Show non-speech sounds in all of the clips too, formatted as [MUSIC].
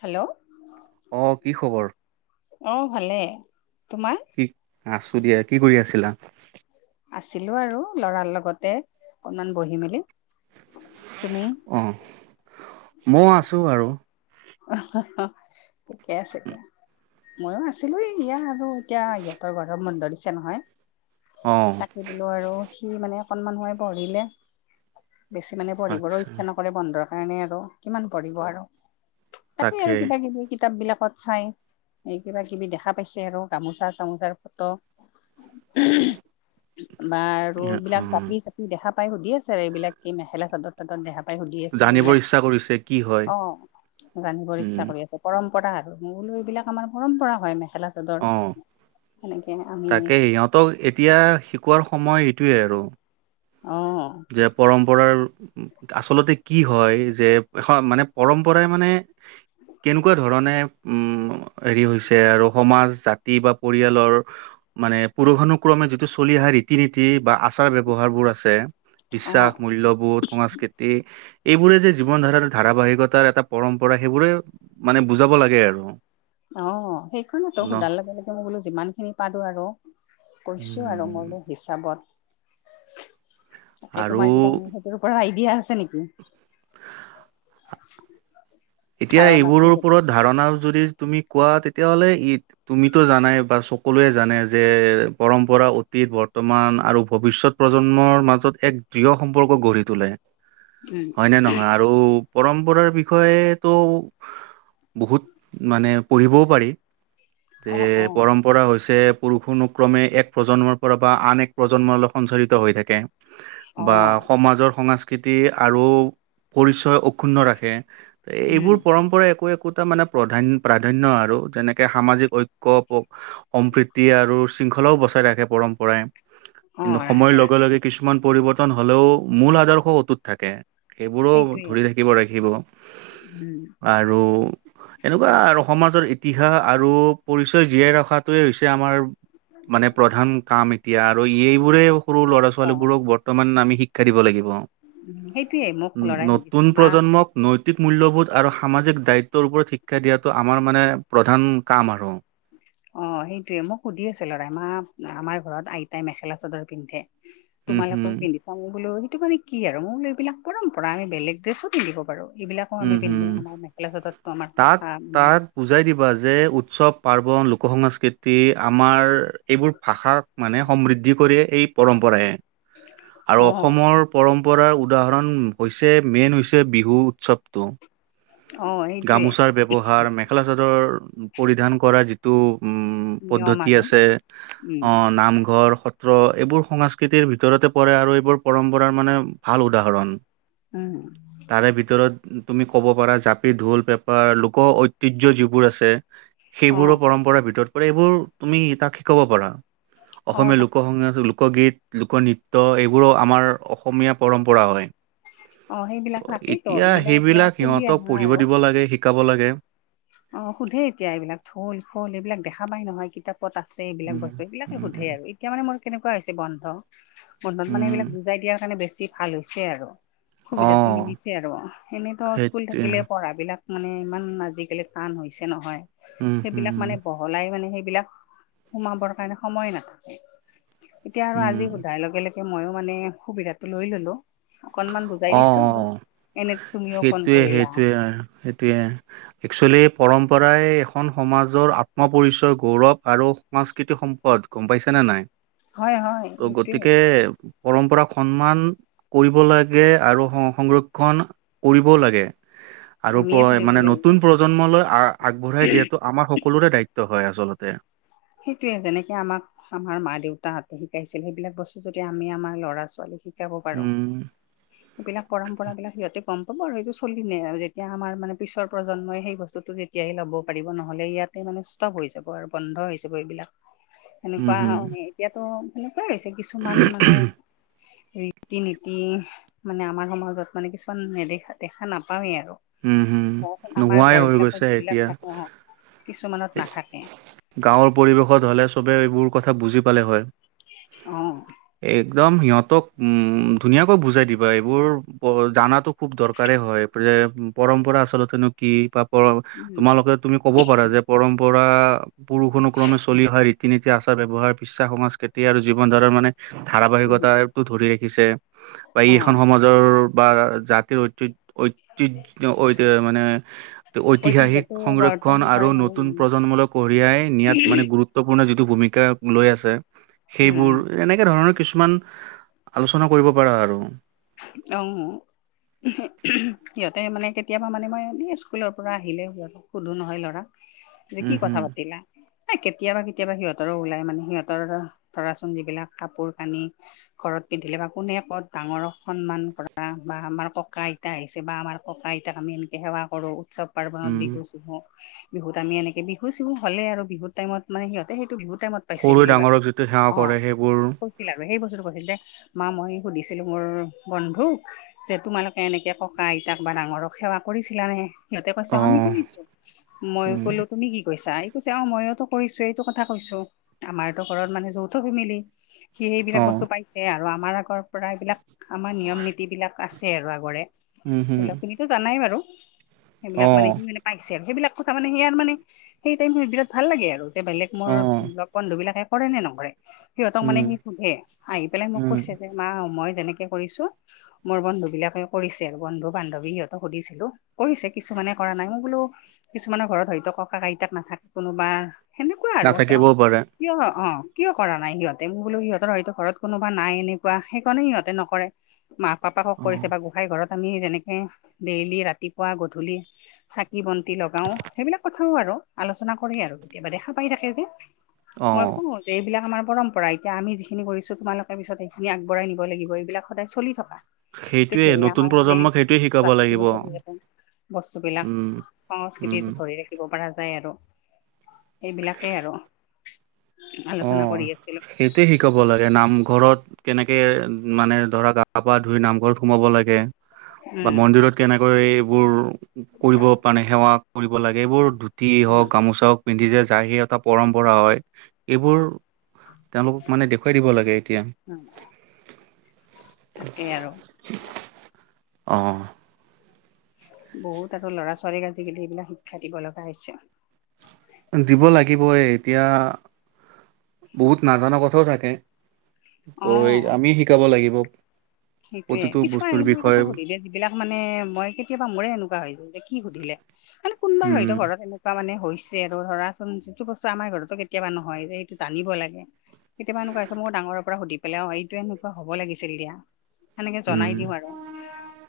Hello, অঁ কি খবৰ? অঁ ভালে তোমাৰ? কি আছোঁ দিয়া, কি কৰি আছিলা? আছিলো আৰু লৰাৰ লগতে অকনমান বহি মেলি। তুমি? অঁ, ম ও আছোঁ আৰু। অঁ, হ হ ঠিকে আছে এতিয়া। ময়ো আছিলো এই ইয়া আৰু এতিয়া ইহঁতৰ গৰম বন্ধ দিছে নহয়। অঁ, ৰিলো আৰু সি মানে অকনমান সময় পঢ়িলে, বেছি মানে পঢ়িবৰ আচ্ছা ইচ্ছা নক কৰি, বন্ধুৰ কাৰণে আৰ কিমান কৰিব আৰ তাকেই আৰু তাকে কিবা কিবি। কিতাপ বিলাকত চাই এই কিবা কিবি দেখা পাইছে আৰ গামোচা চামোচাৰ ফটো। [UNINTELLIGIBLE] বা আৰু অ এইবিলাক জাপি চা। দেখা পাই সুধি আছে আৰু এইবিলাক কি মেখেলা চাদত? তাতত দেখা পাই সুধি আছে জানিব এইবিলাক ইচ্ছা কৰিছে কি হয় অঁ, জানিবৰ উম ইচ্ছা কৰি আছে পৰম্পৰা আৰু ময় বোলো এইবিলাক আমাৰ পৰম্পৰা হয় মেখেলা। চাদৰ অ সেনেকে আমি ত এতিয়া শিকোৱাৰ সময় এইটোৱেই আৰু। অঁ যে পৰম্পৰাৰ আচলতে কি হয়, যে এখ মানে পৰম্পৰাই মানে কেনেকুৱা ধৰণে উম, হেৰি হৈছে আৰু সমাজ, জাতি বা পৰিয়ালৰ। মানে পুৰুষানুক্ৰমে যিটো চলি অহা ৰীতি নীতি বা আচাৰ ব্যৱহাৰ বোৰ আছে। অ বিশ্বাস, মূল্যবোধ, সংস্কৃতি। এইবোৰে যে জীৱন ধাৰাৰ ধাৰাবাহিকতাৰ এটা পৰম্পৰা সেইবোৰেই মানে বুজাব লাগে আৰু। অঁ, সেইখন তো ন সোধাল লগে লগে মই বোলো যিমান খিনি পাৰো আৰু। কৈছোঁ আৰু উম মই মোৰ হিচাপত। তাকে আৰু তোমাৰ কিবা সেইটোৰ পৰা আইডিয়া আছে নেকি? [INAUDIBLE] এতিয়া ধাৰণাটো এইবোৰৰ যদি ওপৰত ধাৰণা যদি তুমি কোৱা তেতিয়া হ'লে ঈদ তুমিতো জানাই বা সকলোৱে জানে যে, পৰম্পৰা অতীত, বৰ্তমান আৰু ভৱিষ্যত প্ৰজন্মৰ মাজত এক দৃঢ় সম্পৰ্ক গঢ়ি তোলে। উম হয় নে নহয়? আৰু পৰম্পৰাৰ বিষয়ে ত' বহুত মানে পঢ়িবও পাৰি। অ এ অ পৰম পৰা হৈছে, পুৰুষ অনুক্ৰমে এক প্ৰজন্মৰ পৰা বা আন এক প্ৰজন্মলৈ সঞ্চাৰিত হৈ থাকে। অ বা সমাজৰ সংস কৃতি আৰু পৰিচয় অক্ষুন্ন ৰাখে। এইবোৰ উম পৰম্পৰা একো একোটা মানে প্ৰাধান প্ৰাধান্য আৰু যেনেকে সামাজিক ঐ ক ব সম্প্ৰীতি আৰু শৃংখলাও বচাই ৰাখে পৰম্পৰায়। অ সময়ৰ ৰাখে লগে ৰাখে লগে কিছুমান পৰিৱৰ্তন হলেও মূল আদৰ্শ অটুত থাকে। সেইবোৰো সেইটোৱে ধৰি ৰাখিব, ৰাখিব। উম। আৰু এনেকুৱা আৰু সমাজত ইতিহাস আৰু পৰিচয় জীয়াই ৰখাত টোৱে হৈছে আমাৰ মানে প্ৰধান কাম এতিয়া আৰু এইবোৰে সৰু ল'ৰা অ ছোৱালীবোৰক বৰ্তমান আমি শিক্ষা দিব লাগিব। সেইটোয়ে মোক উ লৰাই সুধিছে নতুন মা প্ৰজন্মক নৈতিক মূল্যবোধ আৰু সামাজিক দায়িত্বৰ ওপৰত শিক্ষা দিয়াটো আমাৰ মানে প্ৰধান কাম আৰু। অ সেইটোয়ে মোক সুধি আছে লৰাই মা আমাৰ ঘৰত আইতাই মেখেলা চাদৰ পিন্ধে [INAUDIBLE] তোমালোকেও পিন্ধি বোলো সেইটো মানে কি আৰু মো বোলো এইবিলাক পৰম্পৰা আমি বেলেগ ড্ৰেছো পিন্ধিব পাৰো এইবিলা কো উম আমি হম পিন্ধো আমাৰ মেখেলা চাদৰতো আমাৰ তাক ককা মে তাক বুজাই দিবা যে উৎসৱ পাৰ্বণ, লোক সংস্কৃতি আমাৰ এইবোৰ ভাষা মানে সমৃদ্ধি কৰিয়ে এই পৰম্পৰাই। আৰু অ অসমৰ পৰম্পৰা উদাহৰণ হৈছে মেইন হৈছে বিহু উৎসৱ তো অ এ গামোচাৰ ব্যৱহাৰ মেখেলা চাদৰ পৰিধান কৰা যিটো উম উম নিয়ম পদ্বতি আৰু আছে উম অ নামঘৰ স ত্ৰ এইবোৰ সংস্কৃতিৰ ভিতৰতে পৰে আৰু এইবোৰ পৰম্পৰাৰ মানে ভাল উদাহৰণ উম তাৰে ভিতৰত তুমি ক'ব পাৰা জা ঢোল পেপা লোক ঐতিয্য যিবোৰ আছে অ সেইবোৰো পৰম্পৰাৰ ভিতৰত পৰে এইবোৰ তুমি তাক শিকাব পাৰা। অ অসমীয়া লোক তাকে সংগীত লোকগীত লোকনৃত্য এইবোৰো আমাৰ অসমীয়া পৰম্পৰা হয়। অ ত সেইবিলাক তাকেইতো সেইবিলাক এতিয়া চলি আহা আৰু থাকিব লাগে শিকাব লাগে অ সোধে এতিয়া এইবিলাক ঢোল খোল এইবিলাক দেখা পায় নহয় কিতাপ ত আছে এইবিলাক উম বস্তু এইবিলাকে সোধে উম আৰু এতিয়া মানে মোৰ কেনেকোৱা হৈছে বন্ধ বন্ধত মানে উম এইবিলাক বুজাই দিয়াৰ কাৰণে বেছি ভাল হৈছে আৰু সুবিধাতো অঁ মিলিছে আৰু এনেইতো স্কুল সেইটোৱে থাকিলে পঢ়া বিলাক মানে ইমান আজি কালি টান হৈছে নহয় উম সেইবিলাক হম মানে বৰ বহলাই মানে সেইবিলাক সোমাবৰ কাৰণে সময় নাথাকে এতিয়া আৰু উম আজি সোধাৰ লগে লগে মইও মানে সুবিধাটো লৈ ললো অকনমান ব অ অ সেইটোৱে কৰিলা সেইটোৱে অ সেইটোৱে একচুৱেলি পৰম্পৰাই এখন সমাজৰ আত্মপৰিচয়, গৌৰৱ আৰু সাংস্কৃতিক সম্পদ গম পাইছা নে নাই হয় হয় ত' সেইটোয়ে গতিকে পৰম্পৰাক সন্মান কৰিবলে লাগে আৰু সংৰক্ষণ কৰিব লাগে আৰু আমিয়ে কৰিব মানে লাগিব নতুন প্ৰজন্মলৈ আ আগবঢ়াই দিয়াটো আমাৰ সকলোৰে দায়িত্ব হয় আচলতে। সেইটোৱে যেনেকে আমাক আমাৰ মা দেউতাহতে শিকাইছিল সেইবিলাক বস্তু যদি আমি আমাৰ ল'ৰা ছোৱালীক শি কাব পাৰো উম, এইবিলাক পৰম্পৰাবিলাক সিহঁতে গম পাব আৰু এইটো চলিলে আৰু যেতিয়া আমাৰ মানে পিছৰ প্ৰজন্মই সেই বস্তুটো এতিয়াই ল'ব পাৰিব নহ'লে ইয়াতে মানে ষ্টপ হৈ যাব আৰু বন্ধ হৈ যাব এইবিলাক উম, সেনেকোৱা হুম, এতিয়াতো সেনেকোৱাই হৈছে কিছুমান মানে ৰীতি নীতি মানে আমাৰ সমাজত মানে কিছুমান নেদেখা দেখা নাপাওৱেই আৰু উম, হুম। তাৰপাছত আমাৰ নোহোৱাই ঘৰ হৈ বিলাকত গৈছে যিবিলাক এতিয়া থাকে অ কিছুমানত নাথাকে গাঁৱৰ পৰিৱেশত হ'লে চবে এইবোৰ কথা বুজি পালে হয় অ একদম সিহঁতক উম ধুনীয়াকৈ বুজাই দিবা এইবোৰ জানাতোক খুব দৰকাৰেই হয় প্ৰম পৰম্পৰা আচলতেনো কি পাপৰ উম তোমালোকে তুমি ক'ব পাৰা যে পৰম্পৰা পুৰুষ অনুক্ৰমে চলি ৰিতি নিতি আচাৰ ব্যৱহাৰ বিশ্বাস সংস্কৃতি আৰু জীৱন ধাৰা মানে উম ধাৰাবাহিকতাটো ধৰি ৰাখিছে বা অ এইখন সমাজৰ বা জাত ঐতিত ঐতিত ঐতে মানে ঐতিহাসিক ঐতিহ্যটো সংৰক্ষন বৰ্তন আৰু কৰে নতুন প্ৰজন্মূলক কঢ়িয়াই নিয়াত মানে গুৰুত্ব গুৰুত্বপূৰ্ণ যিটো ভূমিকা লৈ আছে উম সেইবোৰ উম এনেকে ধৰণৰ কিছুমান আলোচনা কৰিব পাৰা আৰু অ সিহঁতে মানে কেতিয়াবা মানে মই এনে স্কুলৰ পৰা আহিলেই সিহঁতক সুধো নহয় ল'ৰা যে কি উম কথা হম পাতিলা কেতিয়াবা কেতিয়াবা সিহতৰো ওলাই মানে সিহঁতৰ ধৰাচোন যিবিলাক কাপোৰ কানি ঘৰত পিন্ধিলে বা কোনে ক'ত ডাঙৰক সন্মান কৰা বা আমাৰ ককা আইতা আহিছে বা আমাৰ ককা আইতাক আমি এনেকে সেৱা কৰোঁ উৎসৱ পাৰ্বণত উম বিহু চিহু বিহুত আমি এনেকে বিহু চিহু হ'লে আৰু বিহু টাইমত মানে সিহঁতে সেইটো বিহু টাইমত পাইছিলো সৰুৱে ডাঙৰক যিটো সেৱা কৰে সেইবোৰ আছিল আৰু সেই বস্তুটো কৈছিল যে মা মই সুধিছিলো মোৰ বন্ধুক যে তোমালোকে এনেকে ককা আইতাক বা ডাঙৰক সেৱা কৰিছিলানে সিহঁতে কৈছা অ আমি কৰিছো মই উম কলো তুমি কি কৈছা আই কৈছে অ মইয়তো কৰিছো এইটো কথা কৈছো আমাৰতো ঘৰত মানে যৌথ ফেমিলি সি সেইবিলাক অ বস্তু পাইছে আৰু আমাৰ আগৰ পৰা এইবিলাক আমাৰ নিয়ম নীতি বিলাক আছে আৰু আগৰে উম হম সেইবিলাক খিনিতো জানাই বাৰু অ সেইবিলাক মানে সি মানে পাইছে আৰু সেইবিলাক কথা মানে সেয়াৰ মানে সেই টাইম বিৰাট ভাল লাগে আৰু তে বেলেগ মোৰ অ লগ বন্ধু বিলাকে কৰে নে নকৰে সিহঁতক মানে উম সি সুধে আহি পেলাই মোক উম কৈছে যে মা মই যেনেকে কৰিছো মোৰ বন্ধু বিলাকেও কৰিছে বন্ধু বান্ধৱী সিহঁতক সুধিছিলো কৰিছে কিছুমানে কৰা নাই মই বোলো কিছুমানৰ ঘৰত হয়তো ককা আইতাক নাথাকে কোনোবা সেনেকুৱা আৰু আছে অ নাথাকিবও পাৰে কিয় অ কিয় কৰা নাই সিহঁতে মই বোলো ইহতৰ হয়তো ঘৰত কোনোবা নাই এনেকুৱা সেইকাৰণে সিহঁতে নক কৰে মা পাপাকক অ কৰিছে বা গোসাই ঘৰত আমি যেনেকে ডেইলি ৰাতিপুৱা গধূলি চাকি বন্তি লগাও সেইবিলাক কথাও আৰু আলোচনা কৰে আৰু কেতিয়াবা দেখা পাই থাকে যে অ মই খু এইবিলাক আমাৰ পৰম্পৰা এতিয়া আমি যিখিনি কৰিছো তোমালোকে পিছত সেখিনি আগবঢ়াই নিব লাগিব এইবিলাক সদায় চলি থকা সেইটোৱে তেতিয়াহে নতুন আমাৰ মানে প্ৰজন্মক সেইটোৱে শিকাব লাগিব জাতিটোও চলি ৰাখিম উম বস্তুবিলাক উম সংস্কৃতিতো ধৰি ৰাখে দিব পৰা যায় আৰু এইবিলাকেই আৰু অ আলোচনা কৰি আছিলো সেইটোৱে শিকাব লাগে নামঘৰত কেনেকে মানে ধৰাক গা পা ধুই নামঘৰত সোমাব লাগে বা উম মন্দিৰত কেনেকৈ এইবোৰ কৰিব পানে সেৱা কৰিব লাগে এইবোৰ ধূতি উম হওঁক গামোচাও পিন্ধি যে যায় সেই এটা পৰম্পৰা হয় এইবোৰ তেওঁলোকক মানে দেখুৱাই দিব লাগে এতিয়া তাকেই আৰু অঁ বহুত আৰু ল'ৰা ছোৱালীক আজিকালি এইবিলাক শিক্ষা দিব লগা হৈছে দিব লাগিবই এতিয়া বহুত নাজানো কথাও থাকে। ত' এই আমি শিকাব লাগিব। সেইটোৱে প্ৰতিটো কিছুমান বস্তুৰ এনেকুৱা বিষয়ে কথা সুধিলে দে বিলাক মানে মই কেতিয়াবা মোৰে এনেকুৱা হৈ য যে কি সুধিলে মানে কোনবাৰ উম, হয়তো ঘৰত এনেক ট মানে হৈছে আৰু ধৰাচোন যিটো বস্তু আমাৰ ঘৰতো কেতিয়াবা নহয় যে এইটো জানিব লাগে। কেতিয়া এনেকুৱা আছে মোক ডাঙৰ পৰা সুধি পেলালে অ এইটো এনেকুৱা হব লাগিছিল দিয়া সেনেকে জনাই উম, দিও আৰু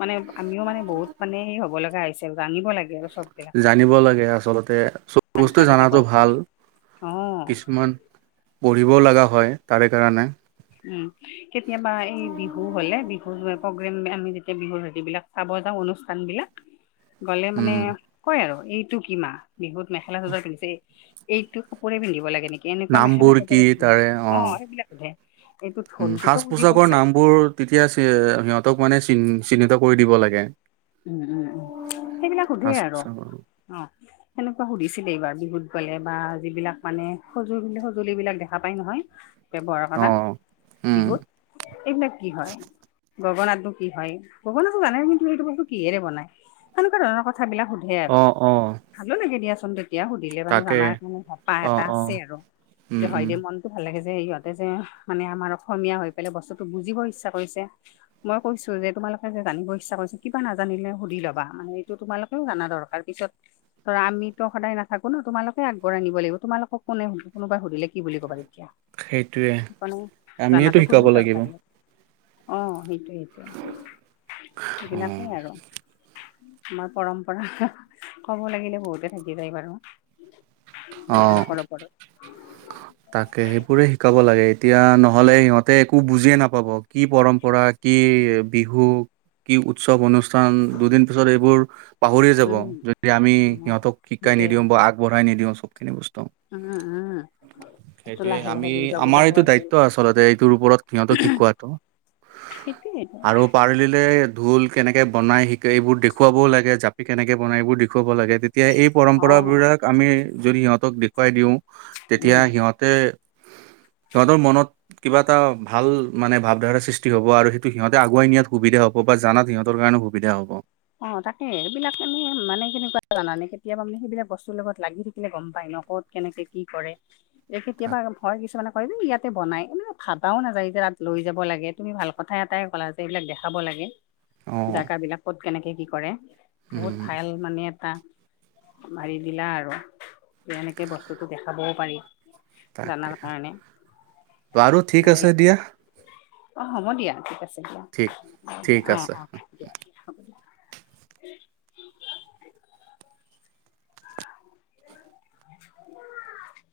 মানে আমিও মানে বহুত মানে স হ'ব লগা হৈছে জানিব লাগে আৰু চববিলাক কথা জানিব লাগে আচলতে চব বস্তুৱেই আগবাঢ়ি যাব জনাতো ভাল। কাৰণে অ কিছুমান পঢ়িব লগা হয় তাৰে কাৰণে উম কেতিয়াবা এই বিহু হলে বিহু প্ৰগ্ৰেম আমি যেতিয়া বিহুৰ হেতি বিলাক চাব যাওঁ অনুষ্ঠান বিলাক। উ গ'লে মানে কয় আৰু এইটো কি মাহ বিহুত মেখেলা চাদৰ কিনিছে এইটো কাপোৰে পিন্ধিব লাগে নেকি এনেকুৱা মেখেলা নামবোৰ চাদ কি চ তাৰে অ সেইবিলাক সোধে। এইটো ঢোলটোতো সাজ বুজি পোছাকৰ পাইছে নামবোৰ তেতিয়া সিহঁতক মানে চিহ্নিত কৰি দিব লাগে। উম উম উম সেইবিলাক সোধে সাজ আৰু পোছাকৰ অ সেনেকুৱা সুধিছিলে এইবাৰ বিহুত গলে বা যিবিলাক মানে সঁজু সঁজুলি বিলাক দেখা পাই নহয়। ব্যৱহাৰ অ কৰা উম বিহুত এইবিলাক কি হয়। গগনাতো কি হয় গগনা জানে কিন্তু সটো বস্তু কিহেৰে বনায় তেনেকুৱা ধৰণৰ কথা বিলাক সুধ সেয়ে আৰু অ অ ভালো লাগে দিয়াচোন। এতিয়া সুধিলে মানে তাকে জানাৰ মানে হেপা অ এটা অ আছে আৰু যে উম হয় উম দেউ মন ভাল লাগে যে ইহঁতে যে মানে আমাৰ অসমীয়া হৈ পেলাই বস্তুটো বুজিব ইচ্ছা কৰিছে। মই কৈছো যে তোমালোকে যে জানিব ইচ্ছা কৰিছা কা নাজানিলে সুধি ল'বা মানে এইটো তোমালোকেও জানা দৰকাৰ পিছত ত আমিতো সদায় নাথাকো ন তোমালোকে আগবঢ়াই নিব লাগিব তোমালোকক কোনে কোনোবাই সুধিলে কি বুলি ক'বা তেতিয়া সেইটোৱে মানে আমিয়েতো জনাটো শিকাব খুবেই লাগিব দৰকাৰী অ সেইটোৱে সেইটোৱে অ এইবিলাকেই আৰু আমাৰ পৰম্পৰা ক'ব লাগিলে বহুতে থাকি যায় বাৰু অ এইবিলাক ওপৰত পৰো তাকে সেইবোৰে শিকাব লাগে এতিয়া নহলে সিহঁতে একো বুজিয়ে নাপাব কি পৰম্পৰা কি বিহু কি উৎসৱ অনুষ্ঠান দুদিন পিছত এইবোৰ পাহৰিয়ে যাব উম যদি আমি অ সিহঁতক শিকাই সেইটোৱে নিদিও বা আগ বঢ়াই নিদিওঁ চবখিনি বস্তু উম উম তাৰপিছত সেইটোৱে লাহে লাহে আমি দুৰ্গা আমাৰ পূজাটো এইটো আহিল দায়িত্ব আচলতে এইটোৰ ওপৰত সিহঁতো শিকোৱাটো সেইটোৱে টো আৰু পাৰলিলে ঢোল কেনেকে বনায় শিকে এইবোৰ দেখুৱাবও লাগে জাপি কেনেকে বনায় এইবোৰ দেখুৱাব লাগে তেতিয়া এই অ পৰম্পৰা বিলাক আমি যদি সিহঁতক দেখুৱাই দিওঁ তেতিয়া উম সিহঁত তে সিহঁতৰ মনত কিবা এটা ভাল মানে ভাৱধাৰা সৃষ্টি হ'ব আৰু সেইটো সিহঁতে আগুৱাই নিয়াত সুবিধা হ'ব বা জানাত সিহঁতৰ কাৰণে সুবিধা হ'ব অ তাকে সেইবিলাক এনে মানে কেনেকুৱা জানে কেতিয়াবা মানে সেইবিলাক বস্তুৰ লগত লাগি থাকিলে গম পায় ন ক'ত কেনেকে কি কৰে এই কেতিয়াবা তাক হয় কিছুমানে হয় যে ইয়াতে বনাই এনে ভাবাও নাযায় যে তাত লৈ যাব লাগে তুমি ভাল কথা এটাই ক'লা। সেই বিলাক দেখাব লাগে অ জগ বিলাক ক'ত কেনেকে কি কৰে বহুত উম ভাল। মানে এটা মাৰি দিলা আৰু যে এনেকৈ বস্তুটো দেখাবও পাৰি। তাকে জানাৰ কাৰণে বাৰু ঠিক আছে দিয়া অ হ'ব দিয়া ঠিক আছে। দিয়া ঠিক অ ঠিক দিয়া অ আছে অ হব দিয়া। [UNINTELLIGIBLE]